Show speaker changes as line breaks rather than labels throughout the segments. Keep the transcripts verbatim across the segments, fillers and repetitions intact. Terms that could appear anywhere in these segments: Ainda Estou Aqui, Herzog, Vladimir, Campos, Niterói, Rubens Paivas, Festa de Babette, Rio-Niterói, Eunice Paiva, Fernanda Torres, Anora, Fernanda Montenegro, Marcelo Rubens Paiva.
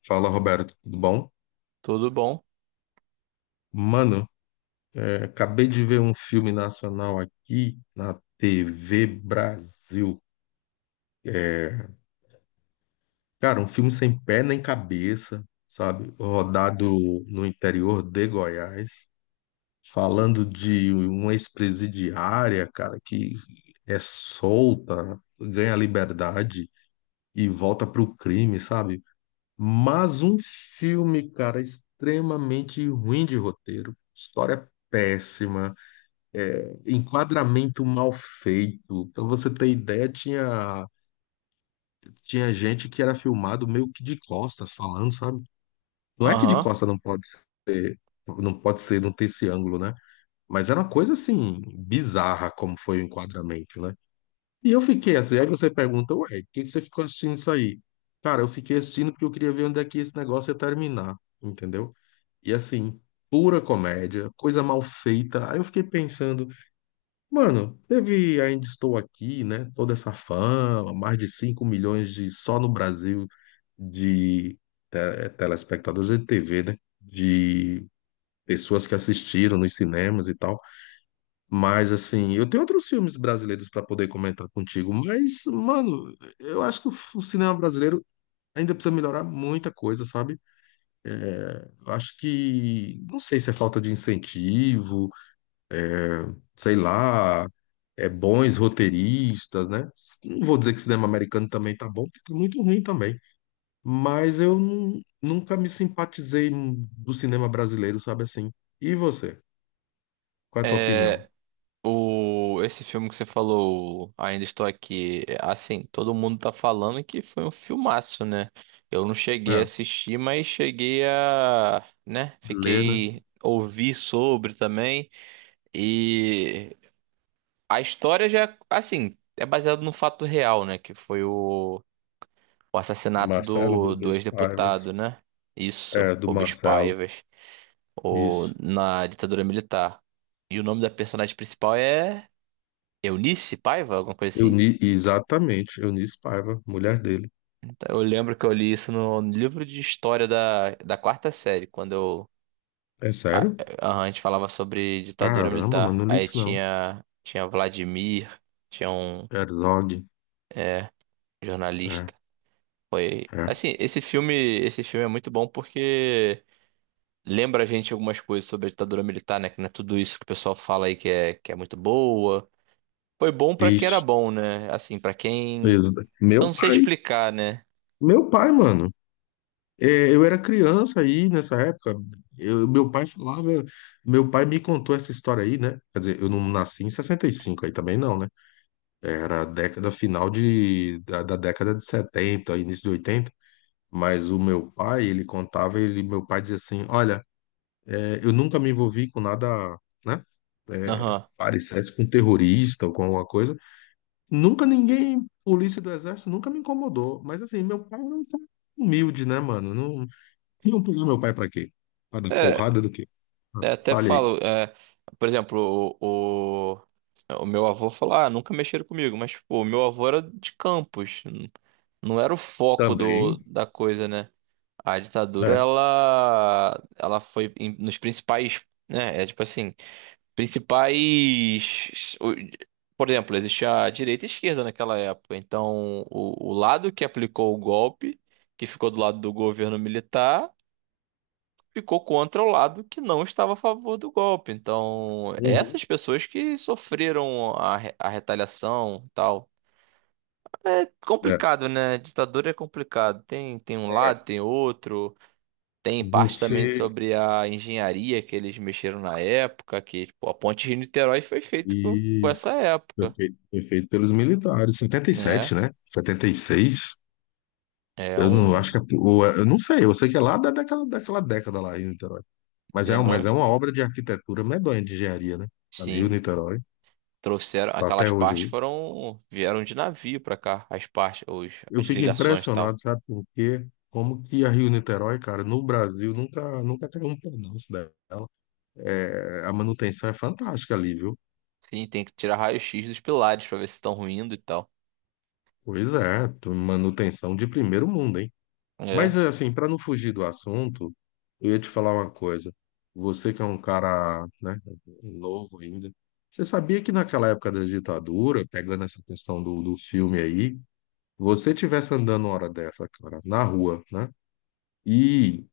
Fala, Roberto, tudo bom?
Tudo bom?
Mano, é, acabei de ver um filme nacional aqui na T V Brasil. É, cara, um filme sem pé nem cabeça, sabe? Rodado no interior de Goiás, falando de uma ex-presidiária, cara, que é solta, ganha liberdade e volta pro crime, sabe? Mas um filme, cara, extremamente ruim de roteiro, história péssima é, enquadramento mal feito. Pra você ter ideia, tinha, tinha gente que era filmado meio que de costas falando, sabe? Não é que de
Aham.
costas não pode ser, não pode ser, não ter esse ângulo, né? Mas era uma coisa assim, bizarra como foi o enquadramento, né? E eu fiquei assim, aí você pergunta, ué, por que você ficou assistindo isso aí? Cara, eu fiquei assistindo porque eu queria ver onde é que esse negócio ia terminar, entendeu? E assim, pura comédia, coisa mal feita. Aí eu fiquei pensando, mano, teve Ainda Estou Aqui, né? Toda essa fama, mais de cinco milhões de só no Brasil de te- telespectadores de T V, né? De pessoas que assistiram nos cinemas e tal. Mas assim, eu tenho outros filmes brasileiros para poder comentar contigo, mas mano, eu acho que o f- o cinema brasileiro ainda precisa melhorar muita coisa, sabe? Eu acho que não sei se é falta de incentivo, sei lá, é, bons roteiristas, né? Não vou dizer que cinema americano também tá bom, porque tá muito ruim também. Mas eu nu- nunca me simpatizei do cinema brasileiro, sabe assim? E você? Qual é a tua
É,
opinião?
o, esse filme que você falou, Ainda Estou Aqui, é, assim, todo mundo tá falando que foi um filmaço, né? Eu não cheguei a
É,
assistir, mas cheguei a, né,
Lê, né?
fiquei ouvir sobre também. E a história já, assim, é baseada no fato real, né, que foi o, o assassinato
Marcelo
do, do
Rubens
ex-deputado,
Paivas.
né? Isso,
É, do
Rubens
Marcelo.
Paivas. Ou
Isso.
na ditadura militar. E o nome da personagem principal é Eunice Paiva, alguma coisa assim?
Euni, exatamente, Eunice Paiva, mulher dele.
Então, eu lembro que eu li isso no livro de história da, da quarta série, quando eu,
É
a,
sério?
a, a gente falava sobre ditadura
Caramba, mano,
militar.
não li
Aí
isso não.
tinha, tinha Vladimir, tinha um
Herzog.
é,
É,
jornalista. Foi.
é.
Assim, esse filme, esse filme é muito bom porque lembra a gente algumas coisas sobre a ditadura militar, né? Que não é tudo isso que o pessoal fala aí que é, que é muito boa. Foi bom pra que era
Isso.
bom, né? Assim, pra quem. Eu
Meu
não sei
pai.
explicar, né?
Meu pai, mano. É, eu era criança aí nessa época. Eu, meu pai falava, meu pai me contou essa história aí, né? Quer dizer, eu não nasci em sessenta e cinco aí também não, né? Era a década final de, da, da década de setenta, início de oitenta. Mas o meu pai, ele contava, ele, meu pai dizia assim, olha, é, eu nunca me envolvi com nada, né? É,
Aham.
parecesse com terrorista ou com alguma coisa. Nunca ninguém, polícia do exército, nunca me incomodou. Mas assim, meu pai não humilde, né, mano? Iam pegar meu pai para quê? Para dar
É,
porrada do quê? Ah,
é, até
fale aí.
falo. É, por exemplo, o, o, o meu avô falou: ah, nunca mexeram comigo. Mas, pô, o meu avô era de Campos. n- Não era o foco do,
Também,
da coisa, né? A ditadura,
é.
ela. Ela foi em- nos principais. Né? É tipo assim. principais. o- Por exemplo, existia a direita e a esquerda naquela época. Então, o, o lado que aplicou o golpe, que ficou do lado do governo militar, ficou contra o lado que não estava a favor do golpe. Então,
Uhum.
essas pessoas que sofreram a, re- a retaliação e tal. É
É.
complicado, né? Ditadura é complicado. Tem, tem um lado, tem outro. Tem parte também
Você.
sobre a engenharia que eles mexeram na época, que tipo, a ponte de Niterói foi feita com, com
Isso.
essa
Foi
época,
feito, foi feito pelos militares. Setenta e
né?
sete, né? Setenta e seis.
É
Eu não
um,
acho que é- ou é- eu não sei. Eu sei que é lá da, daquela, daquela década lá, Rio-Niterói. Mas é, um- mas é
lembrando,
uma obra de arquitetura medonha, de engenharia, né? A
sim,
Rio-Niterói.
trouxeram
Tá até
aquelas
hoje
partes
aí.
foram vieram de navio pra cá, as partes, os,
Eu
as
fico
ligações e tal.
impressionado, sabe por quê? Como que a Rio-Niterói, cara, no Brasil nunca, nunca caiu um pedaço dela. É, a manutenção é fantástica ali, viu?
Sim, tem que tirar raio-x dos pilares pra ver se estão ruindo e tal.
Pois é, tu- manutenção de primeiro mundo, hein?
É,
Mas eh, assim, para não fugir do assunto, eu ia te falar uma coisa. Você que é um cara, né, novo ainda, você sabia que naquela época da ditadura, pegando essa questão do, do filme aí, você tivesse andando uma hora dessa, cara, na rua, né? E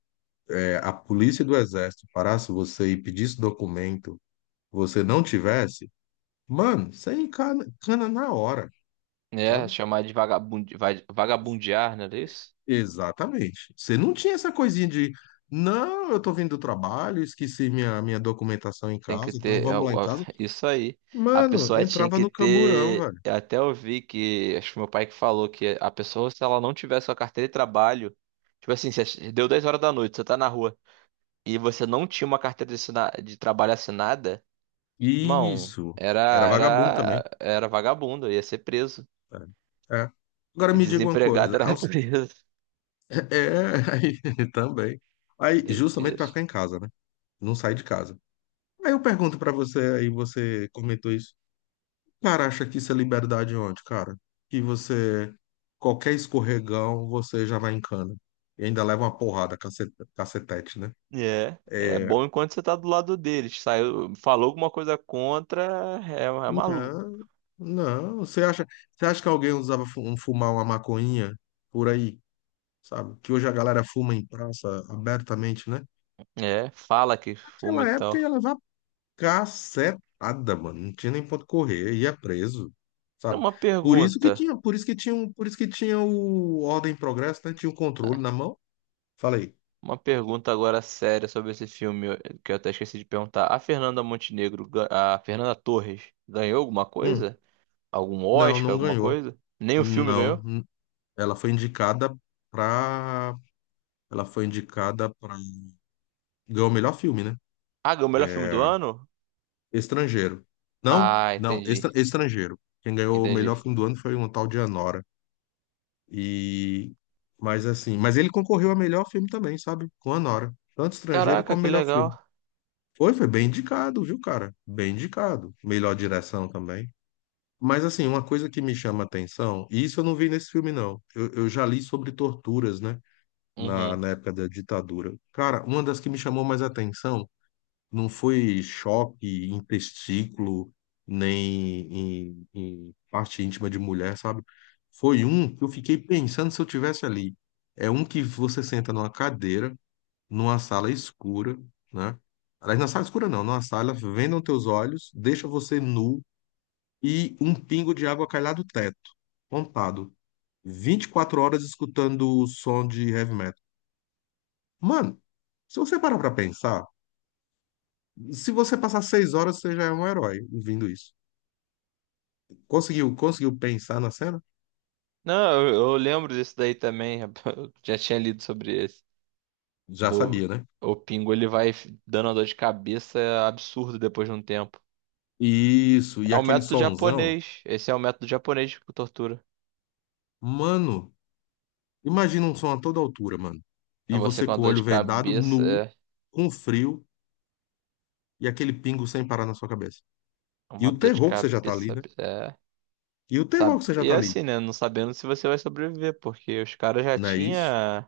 é, a polícia do exército parasse você e pedisse documento, você não tivesse, mano, você encana, cana na hora.
é
Sabe?
chamar de vagabundi, va- vagabundear, não é isso?
Exatamente. Você não tinha essa coisinha de, não, eu tô vindo do trabalho, esqueci minha, minha documentação em
Tem que
casa e tal,
ter. é
vamos
o-
lá em
é
casa.
isso aí. A
Mano,
pessoa tinha
entrava
que
no camburão,
ter.
velho.
Eu até ouvi que. Acho que meu pai que falou que a pessoa, se ela não tivesse a carteira de trabalho. Tipo assim, se deu dez horas da noite, você tá na rua e você não tinha uma carteira de, assina- de trabalho assinada, irmão,
Isso.
era,
Era vagabundo também.
era, era vagabundo, ia ser preso.
É. É. Agora me diga uma
Desempregado
coisa.
era
Aos-
preso.
é, aí, também. Aí, justamente
Doideira.
pra ficar em casa, né? Não sai de casa. Aí eu pergunto pra você, aí você comentou isso. Cara, acha que isso é liberdade onde, cara? Que você, qualquer escorregão, você já vai em cana. E ainda leva uma porrada, cacete- cacetete, né?
É, é
É,
bom enquanto você tá do lado deles. Saiu, falou alguma coisa contra, é, é maluco.
não, não. Você acha, você acha que alguém usava fu- um, fumar uma maconhinha por aí, sabe? Que hoje a galera fuma em praça abertamente, né?
É, fala que fuma e
Naquela época
tal.
ia levar cacetada, mano. Não tinha nem ponto correr, ia preso, sabe?
Uma
Por isso que
pergunta.
tinha, por isso que tinha, um- por isso que tinha o Ordem e Progresso, né? Tinha o
ah,
controle na mão. Falei,
Uma pergunta agora séria sobre esse filme eu- que eu até esqueci de perguntar. A Fernanda Montenegro, ga- a Fernanda Torres, ganhou alguma
hum,
coisa? Algum
não,
Oscar,
não
alguma
ganhou.
coisa? Nem o filme
Não,
ganhou?
hum. Ela foi indicada pra. Ela foi indicada pra. Ganhou o melhor filme, né?
Ah, ganhou o melhor filme do ano?
Estrangeiro. Não,
Ah,
não,
entendi.
estra- estrangeiro. Quem ganhou o
Entendi.
melhor filme do ano foi um tal de Anora. E. Mas assim, mas ele concorreu a melhor filme também, sabe? Com Anora. Tanto estrangeiro
Caraca,
como
que
melhor
legal.
filme. Foi, foi bem indicado, viu, cara? Bem indicado. Melhor direção também. Mas assim, uma coisa que me chama a atenção, e isso eu não vi nesse filme, não. Eu, eu já li sobre torturas, né? na,
Uhum.
na época da ditadura. Cara, uma das que me chamou mais atenção não foi choque em testículo, nem em, em parte íntima de mulher, sabe? Foi um que eu fiquei pensando se eu tivesse ali. É um que você senta numa cadeira, numa sala escura, né? Aliás, na sala escura não, numa sala, vendam teus olhos, deixa você nu e um pingo de água cai lá do teto, pontado. Vinte e quatro horas escutando o som de heavy metal. Mano, se você parar pra pensar, se você passar seis horas, você já é um herói ouvindo isso. Conseguiu, conseguiu pensar na cena?
Não, eu, eu lembro disso daí também. Eu já tinha lido sobre esse.
Já
Do,
sabia, né?
o Pingo, ele vai dando uma dor de cabeça absurda depois de um tempo.
Isso, e
É o
aquele
método
sonzão.
japonês. Esse é o método japonês de tortura.
Mano, imagina um som a toda altura, mano.
É
E
você
você
com a
com o
dor
olho
de
vendado,
cabeça.
nu,
É
com frio, e aquele pingo sem parar na sua cabeça.
É
E
uma
o
dor de
terror que você já tá ali,
cabeça.
né?
É.
E o terror
Sabe?
que você já
E
tá
é
ali.
assim, né? Não sabendo se você vai sobreviver, porque os caras já
Não é isso?
tinha,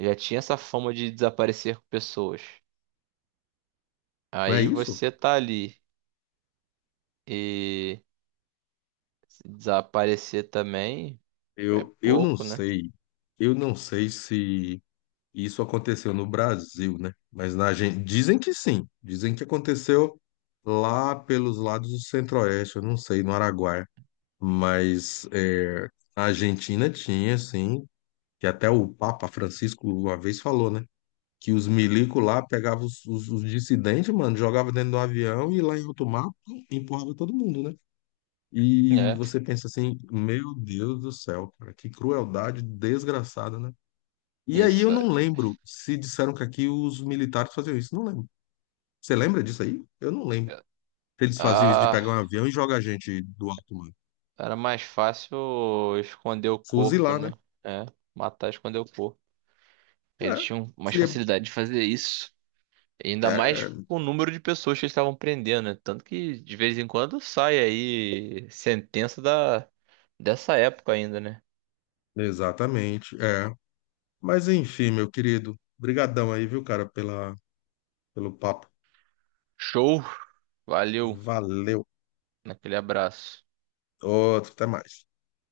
já tinha essa fama de desaparecer com pessoas.
Não é
Aí
isso?
você tá ali e se desaparecer também é
Eu, eu não
pouco, né?
sei. Eu não sei se. Isso aconteceu no Brasil, né? Mas na Argentina. Dizem que sim. Dizem que aconteceu lá pelos lados do Centro-Oeste, eu não sei, no Araguaia. Mas é, a Argentina tinha, sim, que até o Papa Francisco uma vez falou, né? Que os milicos lá pegavam os, os- os dissidentes, mano, jogava dentro do avião e lá em alto mar pum, empurrava todo mundo, né? E
É.
você pensa assim, meu Deus do céu, cara, que crueldade desgraçada, né? E aí eu
Isso.
não lembro se disseram que aqui os militares faziam isso. Não lembro. Você lembra disso aí? Eu não lembro. Se eles faziam isso de pegar um
Ah,
avião e jogar a gente do alto, mano.
era mais fácil esconder o corpo,
Fuzilar, né?
né? É. Matar, esconder o corpo. Eles
É.
tinham mais
Seria...
facilidade de fazer isso.
É,
Ainda mais
é.
com o número de pessoas que eles estavam prendendo, né? Tanto que de vez em quando sai aí sentença da dessa época ainda, né?
Exatamente. É. Mas enfim, meu querido. Brigadão aí, viu, cara, pela, pelo papo.
Show, valeu,
Valeu.
naquele abraço.
Outro, até mais.